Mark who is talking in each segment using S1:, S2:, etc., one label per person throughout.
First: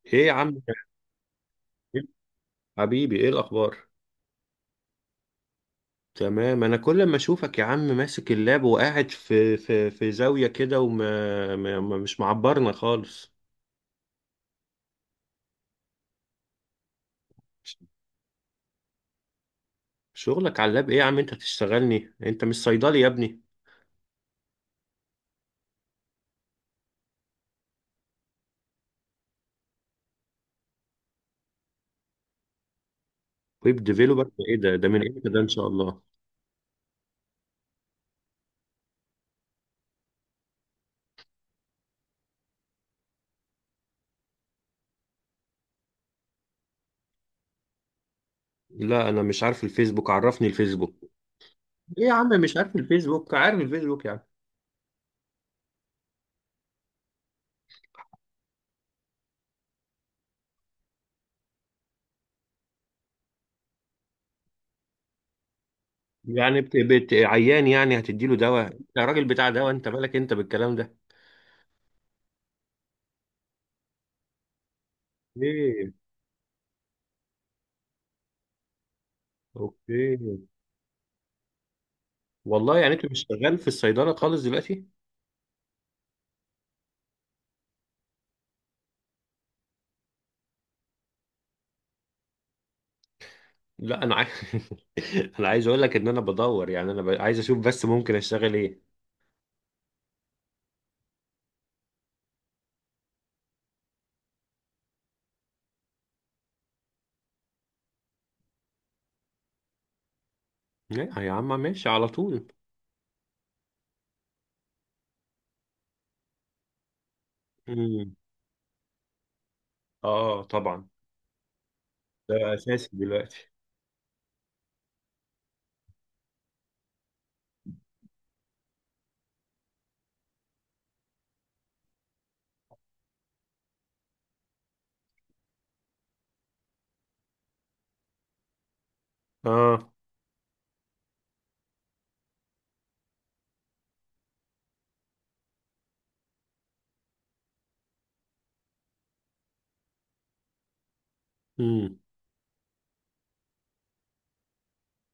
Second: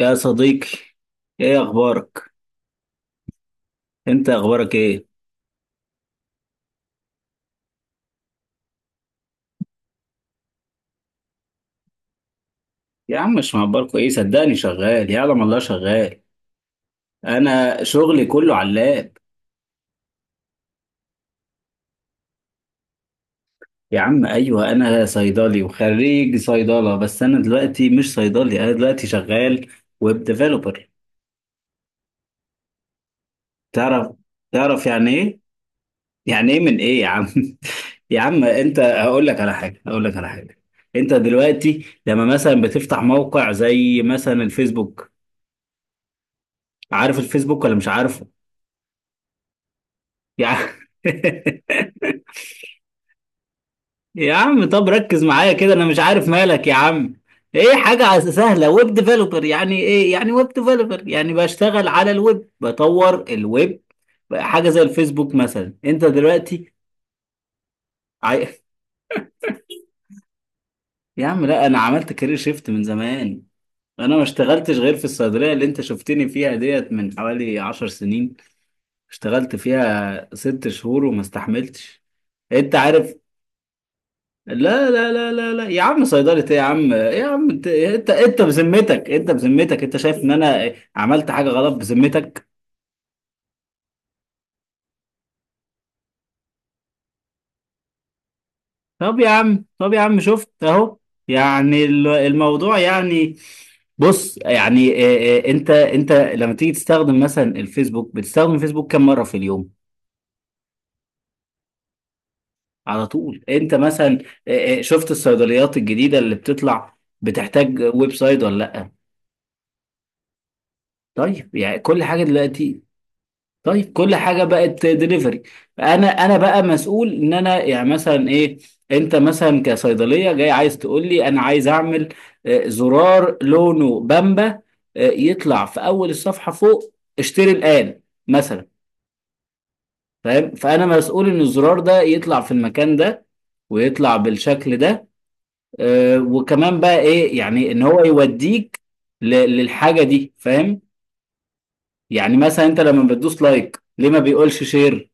S1: يا
S2: ايه يا عم إسماعيل؟
S1: صديقي. ايه اخبارك
S2: حبيبي ايه الاخبار.
S1: انت اخبارك ايه؟
S2: تمام، انا كل ما اشوفك يا عم ماسك اللاب وقاعد في زاويه كده وما ما ما- مش معبرنا
S1: يا
S2: خالص.
S1: عم مش مهبل ايه، صدقني شغال، يعلم الله شغال. انا شغلي كله علاق.
S2: شغلك على اللاب ايه يا عم؟ انت تشتغلني، انت مش صيدلي يا ابني.
S1: يا عم ايوه، انا صيدلي وخريج صيدله، بس انا دلوقتي مش صيدلي، انا دلوقتي شغال ويب ديفلوبر.
S2: ويب
S1: تعرف
S2: ديفيلوبر ايه ده؟
S1: تعرف
S2: من
S1: يعني
S2: امتى
S1: ايه؟
S2: ده ان شاء الله؟
S1: يعني ايه من ايه يا عم؟ يا عم انت هقول لك على حاجه، هقول لك على حاجه. انت دلوقتي لما مثلا بتفتح موقع زي مثلا الفيسبوك، عارف الفيسبوك ولا مش عارفه؟
S2: لا انا مش عارف الفيسبوك، عرفني
S1: يعني.
S2: الفيسبوك. ايه يا عم مش عارف الفيسبوك؟ عارف الفيسبوك يعني.
S1: يا عم طب ركز معايا كده، انا مش عارف مالك يا عم. ايه، حاجة سهلة. ويب ديفلوبر يعني ايه؟ يعني ويب ديفلوبر يعني بشتغل على الويب، بطور الويب. حاجة زي الفيسبوك مثلا، انت دلوقتي
S2: عيان يعني هتديله
S1: عاي...
S2: دواء؟ انت راجل بتاع دواء، انت مالك انت بالكلام ده؟
S1: يا عم لا، انا عملت كارير شيفت من زمان. انا ما اشتغلتش غير في الصيدلية اللي انت
S2: ايه.
S1: شفتني فيها ديت من حوالي 10 سنين. اشتغلت
S2: اوكي.
S1: فيها 6 شهور وما استحملتش. انت
S2: والله يعني انت
S1: عارف.
S2: مش شغال في الصيدله خالص دلوقتي؟
S1: لا لا لا لا لا يا عم، صيدلة ايه يا عم، إيه يا عم؟ انت بذمتك، انت انت شايف ان انا عملت حاجة غلط؟ بذمتك.
S2: لا انا عايز. انا عايز اقول لك ان انا بدور، يعني عايز اشوف بس ممكن اشتغل ايه.
S1: طب يا عم شفت اهو، يعني الموضوع يعني، بص يعني. إيه انت لما تيجي تستخدم مثلا الفيسبوك، بتستخدم الفيسبوك كم مرة في اليوم؟
S2: لا يا عم ماشي على طول.
S1: على طول، انت مثلا. إيه شفت الصيدليات الجديدة اللي بتطلع بتحتاج ويب
S2: امم.
S1: سايت ولا لا؟
S2: اه طبعا.
S1: طيب يعني كل حاجة
S2: ده
S1: دلوقتي،
S2: اساسي دلوقتي.
S1: طيب كل حاجه بقت دليفري. انا بقى مسؤول ان انا يعني مثلا، ايه، انت مثلا كصيدليه جاي عايز تقول لي انا عايز اعمل، زرار لونه بامبا، يطلع في اول الصفحه فوق، اشتري الان مثلا.
S2: اه.
S1: فاهم؟ فانا مسؤول ان الزرار ده يطلع في المكان ده ويطلع بالشكل ده. وكمان بقى ايه، يعني ان هو يوديك ل- للحاجه دي. فاهم؟
S2: امم.
S1: يعني مثلا انت لما بتدوس لايك، ليه ما بيقولش شير؟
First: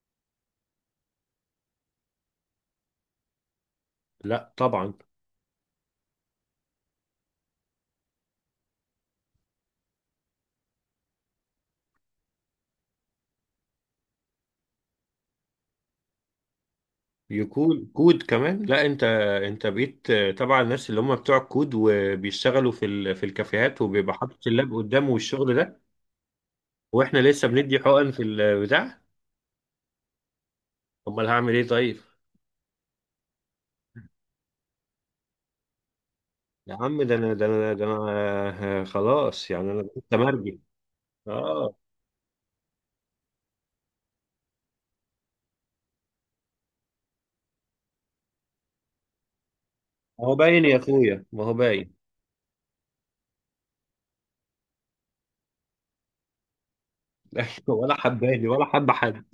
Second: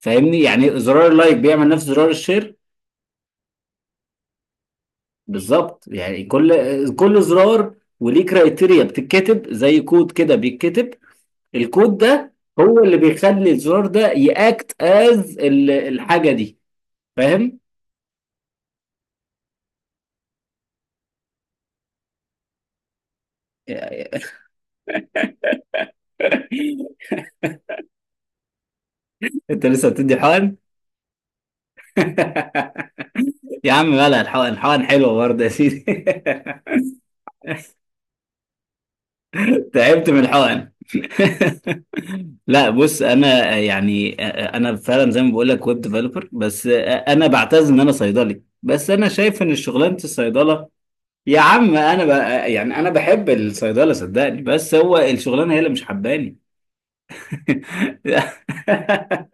S1: فاهمني؟ يعني زرار اللايك بيعمل نفس زرار الشير
S2: لا طبعا.
S1: بالظبط. يعني كل زرار وليه كرايتيريا بتتكتب زي كود كده، بيتكتب. الكود ده هو اللي بيخلي الزرار ده ياكت از الحاجه دي. فاهم؟
S2: يكون كود كمان؟ لا انت، انت بقيت تبع الناس اللي هم بتوع الكود وبيشتغلوا في الكافيهات وبيبقى حاطط اللاب قدامه والشغل ده، واحنا لسه بندي حقن في البتاع.
S1: انت لسه بتدي حقن؟
S2: امال هعمل ايه طيب؟
S1: يا عم مالها الحقن، الحقن حلوه برضه يا سيدي.
S2: يا عم ده انا ده انا ده انا آه، آه، خلاص يعني انا
S1: تعبت
S2: كنت
S1: من
S2: مرجي.
S1: الحقن؟
S2: اه.
S1: لا بص انا يعني، انا فعلا زي ما بقول لك ويب ديفلوبر، بس انا بعتز ان انا صيدلي، بس انا شايف ان شغلانه
S2: ما هو باين
S1: الصيدله،
S2: يا اخويا،
S1: يا
S2: ما هو
S1: عم
S2: باين.
S1: انا يعني انا بحب الصيدله صدقني، بس هو الشغلانه هي اللي مش حباني.
S2: ولا حباني ولا حب حد.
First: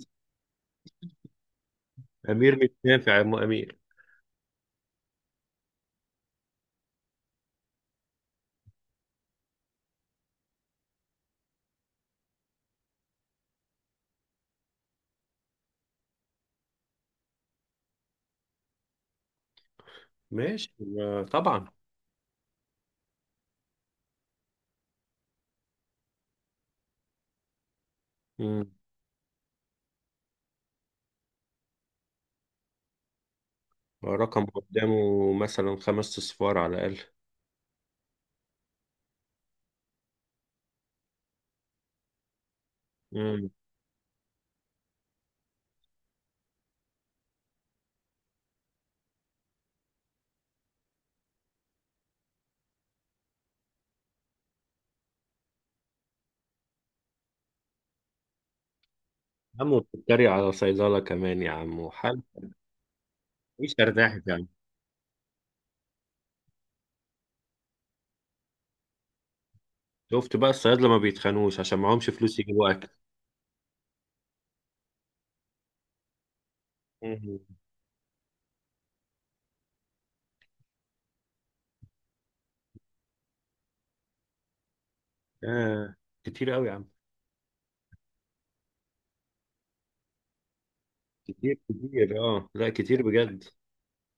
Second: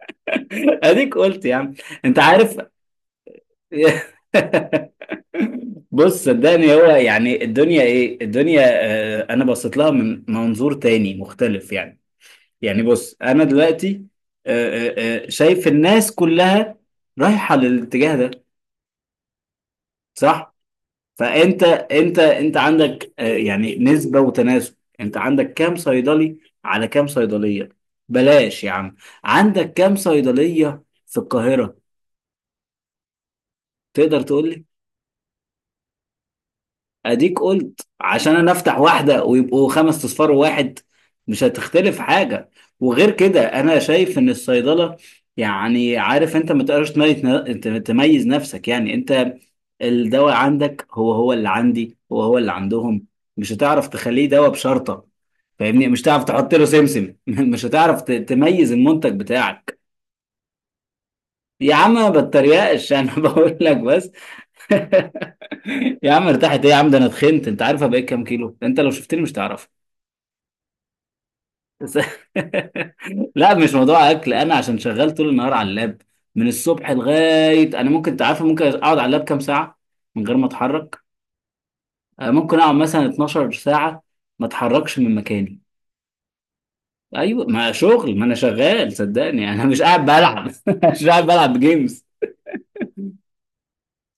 S1: اديك قلت يا عم. انت
S2: امير
S1: عارف.
S2: مش نافع يا ام امير.
S1: بص صدقني، هو يعني الدنيا، ايه الدنيا؟ انا بصيت لها من منظور تاني مختلف يعني. يعني بص انا دلوقتي، شايف الناس كلها رايحه للاتجاه ده، صح؟
S2: ماشي. آه،
S1: فانت
S2: طبعا.
S1: انت انت عندك، يعني نسبه وتناسب، انت عندك كام صيدلي على كام صيدليه؟ بلاش يا
S2: مم.
S1: عم، عندك كام صيدليه في القاهره، تقدر تقول
S2: رقم
S1: لي؟
S2: قدامه مثلا خمس اصفار على الاقل.
S1: اديك قلت. عشان انا افتح واحده ويبقوا خمس اصفار واحد، مش هتختلف حاجه. وغير كده،
S2: امم.
S1: انا شايف ان الصيدله يعني، عارف انت، ما تقدرش تميز تميز نفسك. يعني انت الدواء عندك هو هو اللي عندي، هو هو اللي عندهم، مش هتعرف تخليه دواء بشرطه. فاهمني؟ مش هتعرف تحط له سمسم. مش هتعرف تميز المنتج
S2: عم
S1: بتاعك.
S2: وبتتريق على صيدله كمان يا
S1: يا
S2: عم
S1: عم ما
S2: وحال؟
S1: بتريقش. انا بقول
S2: مش
S1: لك بس.
S2: ارتاحت يعني؟
S1: يا عم ارتحت ايه يا عم؟ ده انا اتخنت، انت عارف؟ أنا بقيت كام كيلو، انت لو شفتني مش تعرف.
S2: شفت بقى الصيادله ما بيتخانوش عشان
S1: بس.
S2: معهمش فلوس يجيبوا اكل.
S1: لا مش موضوع اكل، انا عشان شغال طول النهار على اللاب. من الصبح
S2: مم.
S1: لغايه، انا ممكن، تعرف، ممكن اقعد على اللاب كام ساعه من غير ما اتحرك. ممكن اقعد مثلا 12 ساعه ما اتحركش من مكاني.
S2: آه. كتير قوي يا عم.
S1: ايوه، ما شغل، ما انا شغال صدقني. يعني انا مش قاعد بلعب، مش قاعد بلعب
S2: كتير
S1: جيمز.
S2: كتير اه لا كتير بجد.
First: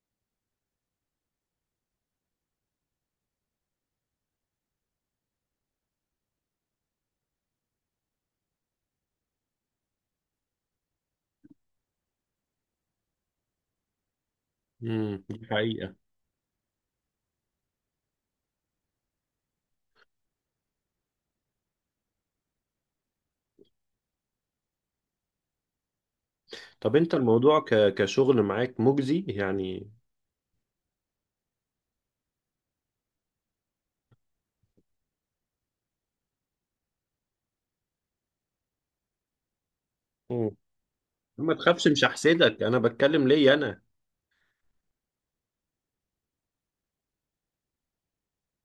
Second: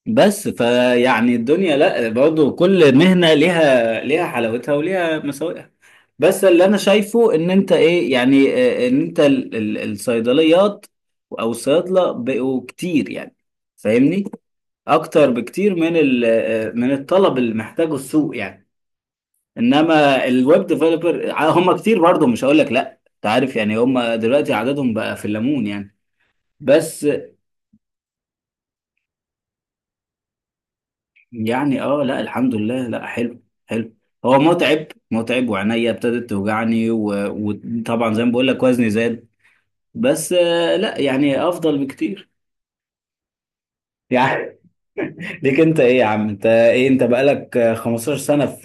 S1: بس فيعني الدنيا، لا برضه كل مهنه ليها حلاوتها وليها مساوئها. بس اللي انا شايفه ان انت، ايه يعني، ان انت الصيدليات او الصيادله بقوا كتير يعني، فاهمني؟
S2: امم،
S1: اكتر
S2: دي
S1: بكتير
S2: حقيقة.
S1: من من الطلب اللي محتاجه السوق يعني. انما الويب ديفلوبر هم كتير برضه، مش هقول لك لا، انت عارف، يعني هم دلوقتي عددهم بقى في الليمون يعني.
S2: طب
S1: بس.
S2: انت الموضوع كشغل معاك مجزي يعني؟
S1: يعني اه لا، الحمد لله، لا حلو حلو. هو متعب متعب، وعينيا ابتدت توجعني، وطبعا زي ما بقول لك، وزني زاد. بس
S2: مم.
S1: لا يعني
S2: ما
S1: افضل
S2: تخافش مش
S1: بكتير.
S2: هحسدك، انا بتكلم ليا انا.
S1: يعني. ليك انت ايه يا عم، انت ايه، انت بقالك 15 سنة في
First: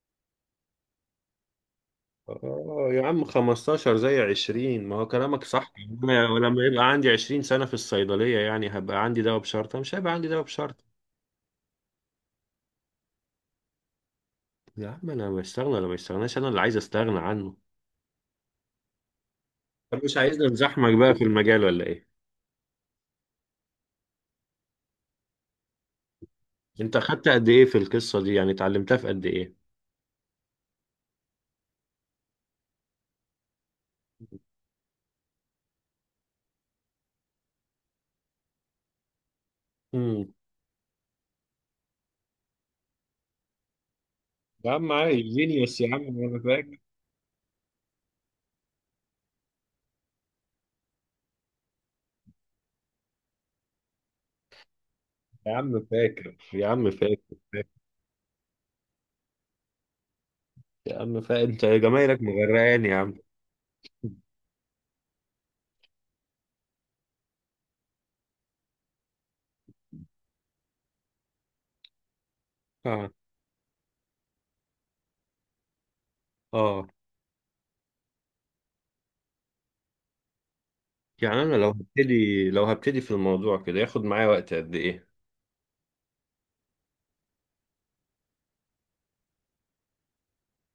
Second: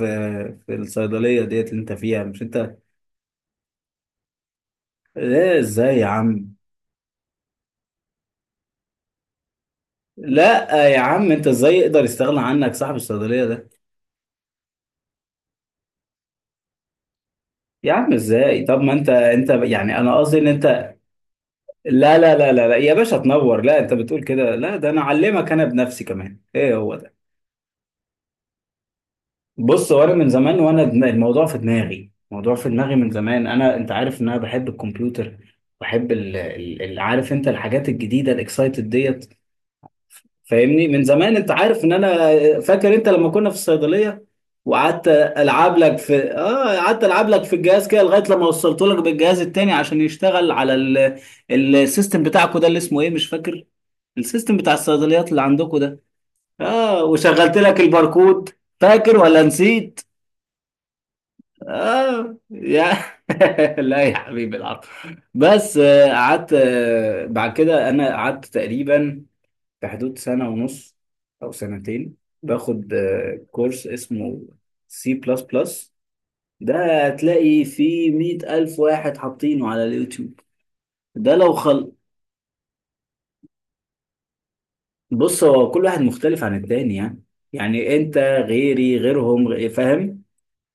S1: في الصيدلية ديت اللي انت فيها، مش انت؟
S2: اه يا عم 15 زي 20، ما هو كلامك
S1: ايه
S2: صح.
S1: ازاي يا
S2: انا
S1: عم؟
S2: لما يبقى عندي 20 سنة في الصيدلية يعني هبقى عندي دواء بشرطة؟ مش هيبقى عندي دواء
S1: لا
S2: بشرطة.
S1: يا عم انت، ازاي يقدر يستغنى عنك صاحب الصيدلية ده؟
S2: يا عم انا بستغنى ولا ما استغناش، انا اللي عايز استغنى عنه.
S1: يا عم ازاي؟ طب ما انت يعني،
S2: طب مش
S1: انا قصدي ان
S2: عايزني نزحمك
S1: انت،
S2: بقى في المجال ولا ايه؟
S1: لا لا لا لا لا يا باشا تنور، لا انت بتقول كده، لا ده انا اعلمك انا بنفسي كمان، ايه هو
S2: انت
S1: ده.
S2: خدت قد ايه في القصة دي؟ يعني اتعلمتها في قد ايه؟
S1: بص، وانا من زمان وانا الموضوع في دماغي، الموضوع في دماغي من زمان. انا، انت عارف ان انا بحب الكمبيوتر، بحب عارف انت الحاجات الجديده، الاكسايتد ديت.
S2: امم.
S1: فاهمني؟ من زمان انت عارف ان انا، فاكر انت لما كنا في الصيدليه
S2: يا عم
S1: وقعدت
S2: عايز
S1: العب
S2: جينيوس، يا
S1: لك
S2: عم
S1: في،
S2: انا فاكر،
S1: قعدت العب لك في الجهاز كده لغايه لما وصلت لك بالجهاز التاني عشان يشتغل على السيستم بتاعكو ده اللي اسمه ايه، مش فاكر، السيستم بتاع الصيدليات اللي
S2: يا
S1: عندكو
S2: عم
S1: ده.
S2: فاكر، يا عم
S1: اه،
S2: فاكر.
S1: وشغلت لك الباركود، فاكر ولا نسيت؟
S2: يا عم فاهم انت، جمايلك
S1: آه
S2: مغرقاني
S1: يا
S2: يا عم.
S1: لا يا حبيبي العرب. بس قعدت، بعد كده انا قعدت تقريبا في حدود سنة ونص او سنتين باخد
S2: اه.
S1: كورس اسمه سي بلس بلس.
S2: اه
S1: ده هتلاقي فيه 100 ألف واحد حاطينه على اليوتيوب. ده
S2: يعني
S1: لو
S2: انا لو
S1: خل،
S2: هبتدي، لو هبتدي في الموضوع كده ياخد معايا وقت قد ايه؟
S1: بص هو كل واحد مختلف عن التاني يعني. يعني انت، غيري غيرهم، فاهم؟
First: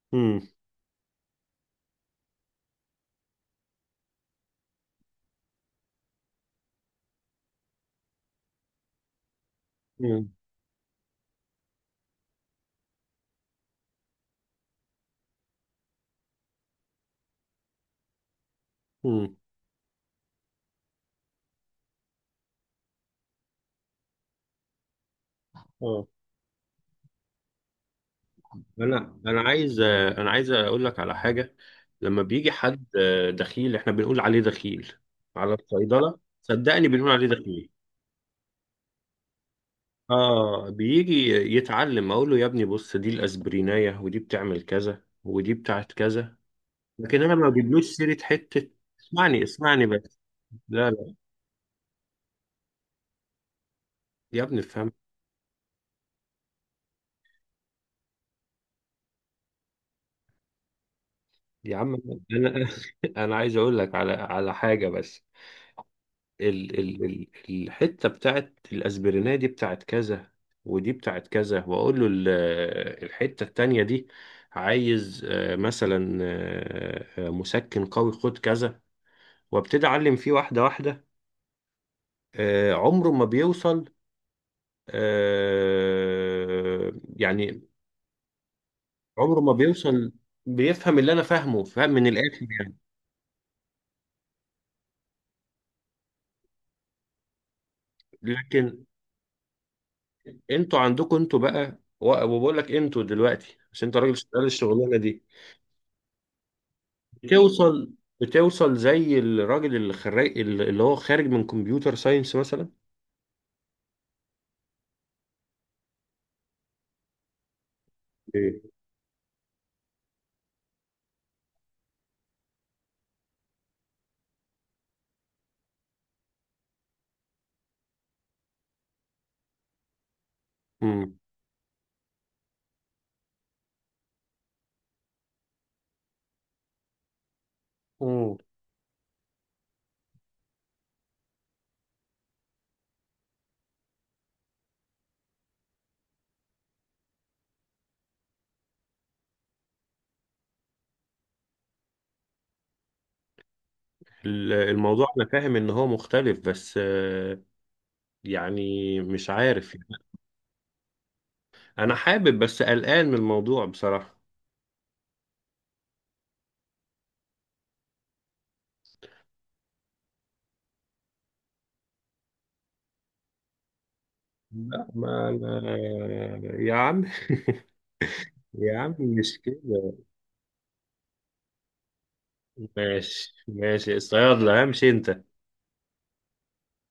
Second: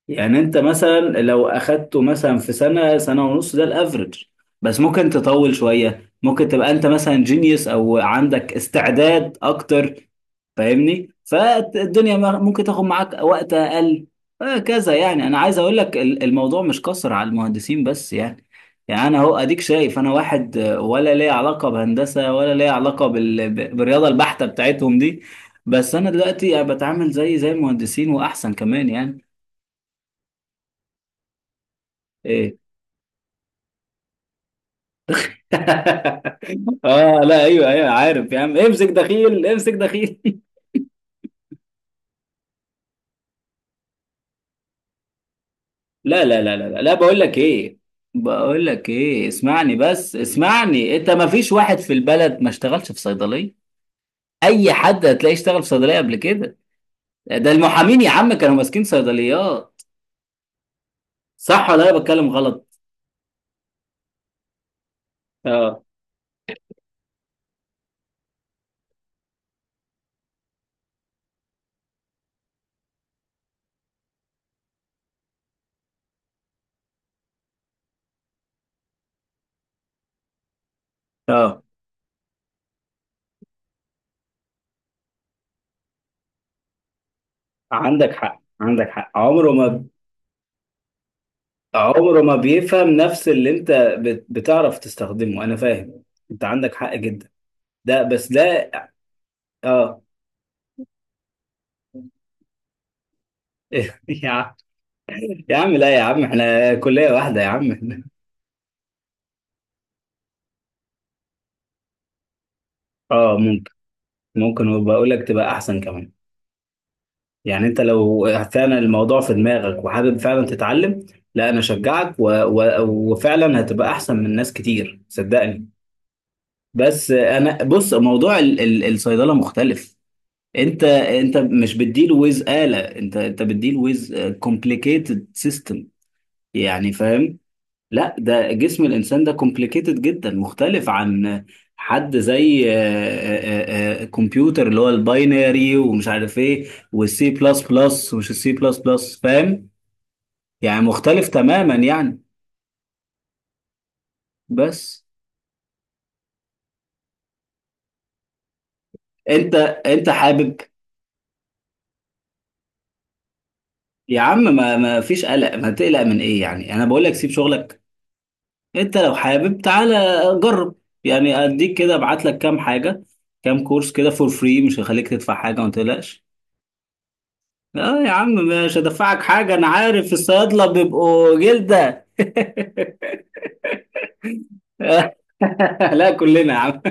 S1: يعني
S2: امم.
S1: انت مثلا لو اخدته مثلا في سنه، سنه ونص، ده الافرج. بس ممكن تطول شويه، ممكن تبقى انت مثلا جينيوس او عندك استعداد اكتر،
S2: امم.
S1: فاهمني؟ فالدنيا، ممكن تاخد معاك وقت اقل. هكذا. يعني انا عايز اقول لك الموضوع مش قصر على المهندسين بس يعني. يعني انا اهو
S2: امم.
S1: اديك، شايف انا واحد ولا ليه علاقه بهندسه، ولا ليه علاقه بالرياضه البحته بتاعتهم دي؟ بس
S2: اه.
S1: انا دلوقتي يعني بتعامل زي المهندسين واحسن كمان
S2: انا
S1: يعني.
S2: انا عايز، عايز اقول لك على حاجه. لما بيجي
S1: إيه،.
S2: حد دخيل، احنا بنقول عليه دخيل على الصيدله، صدقني بنقول
S1: اه
S2: عليه
S1: لا، ايوه
S2: دخيل.
S1: ايوه، عارف يا عم، امسك دخيل امسك دخيل.
S2: اه بيجي يتعلم، اقول له يا ابني بص، دي الاسبرينايه ودي بتعمل كذا ودي بتاعت
S1: لا
S2: كذا،
S1: لا لا لا لا لا، بقول
S2: لكن انا
S1: لك
S2: ما
S1: ايه،
S2: بجيبلوش سيره
S1: بقول
S2: حته.
S1: لك ايه،
S2: اسمعني
S1: اسمعني
S2: اسمعني
S1: بس،
S2: بس.
S1: اسمعني. انت
S2: لا
S1: ما فيش واحد في البلد ما اشتغلش في صيدليه.
S2: يا ابني
S1: اي
S2: افهم.
S1: حد هتلاقيه اشتغل في صيدليه قبل كده. ده المحامين يا عم كانوا ماسكين صيدليات، صح
S2: يا
S1: ولا
S2: عم
S1: انا بتكلم
S2: انا،
S1: غلط؟
S2: انا عايز اقول لك على حاجه بس.
S1: اه
S2: ال ال ال الحته بتاعت الاسبرينيه دي بتاعت كذا، ودي بتاعت كذا، واقول له الحته التانيه دي عايز مثلا مسكن قوي خد كذا، وابتدي اعلم فيه واحده واحده.
S1: اه،
S2: آه، عمره ما بيوصل. آه، يعني
S1: عندك حق، عندك حق.
S2: عمره
S1: عمره
S2: ما
S1: ما،
S2: بيوصل، بيفهم اللي انا فاهمه، فاهم من
S1: عمره ما
S2: الاخر يعني.
S1: بيفهم نفس اللي انت بتعرف تستخدمه، انا فاهم. انت عندك حق جدا. ده بس ده.
S2: لكن
S1: اه.
S2: انتوا عندكم، انتوا بقى وبقول لك انتوا دلوقتي عشان انت راجل
S1: يا
S2: شغال
S1: عم،
S2: الشغلانه دي،
S1: يا عم لا، يا عم احنا كلية واحدة يا
S2: بتوصل،
S1: عم.
S2: بتوصل زي الراجل اللي خريج، اللي هو خارج من كمبيوتر ساينس مثلا.
S1: اه ممكن، ممكن، وبقول لك تبقى احسن كمان. يعني انت لو
S2: ايه.
S1: فعلا الموضوع في دماغك وحابب فعلا تتعلم، لا انا اشجعك، وفعلا هتبقى احسن من ناس كتير صدقني. بس انا بص، موضوع الصيدلة مختلف. انت
S2: امم.
S1: انت مش بتديل ويز آلة، انت بتديل ويز كومبليكيتد سيستم. يعني فاهم؟ لا
S2: امم.
S1: ده جسم الانسان ده كومبليكيتد جدا، مختلف عن حد زي، كمبيوتر اللي هو الباينري ومش عارف ايه، والسي بلس بلس ومش السي بلس بلس، فاهم؟ يعني مختلف تماما يعني. بس
S2: الموضوع انا فاهم ان هو مختلف، بس آه، يعني مش
S1: انت
S2: عارف يعني.
S1: انت حابب.
S2: انا حابب بس قلقان من الموضوع بصراحة.
S1: يا عم ما فيش قلق، ما تقلق من ايه؟ يعني انا بقول لك سيب شغلك، انت لو حابب تعالى جرب. يعني اديك كده، ابعت لك كام حاجة، كام كورس كده فور فري، مش
S2: لا
S1: هخليك
S2: ما
S1: تدفع حاجة، ما
S2: أنا.
S1: تقلقش.
S2: يا عم.
S1: اه. يا عم مش
S2: يا عم
S1: هدفعك
S2: مش
S1: حاجة، أنا
S2: كده.
S1: عارف الصيادلة بيبقوا جلدة.
S2: ماشي ماشي الصيادلة، امشي انت.
S1: لا كلنا يا عم.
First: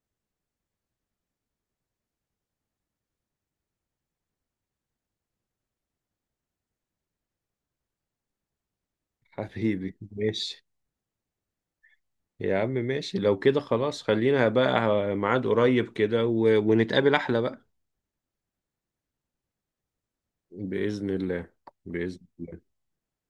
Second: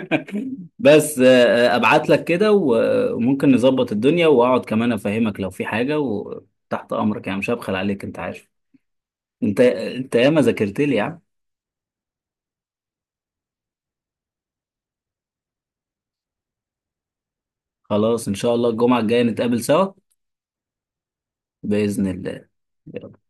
S1: بس أبعت لك كده، وممكن نظبط الدنيا، وأقعد كمان أفهمك لو في حاجة، وتحت أمرك يعني، مش هبخل عليك أنت عارف. أنت
S2: حبيبي
S1: أنت ياما
S2: ماشي.
S1: ذاكرت لي يا عم.
S2: يا عم ماشي لو كده، خلاص خلينا بقى ميعاد قريب كده ونتقابل احلى بقى.
S1: خلاص إن شاء الله الجمعة الجاية نتقابل سوا.
S2: بإذن الله.
S1: بإذن
S2: بإذن
S1: الله.
S2: الله.
S1: يلا.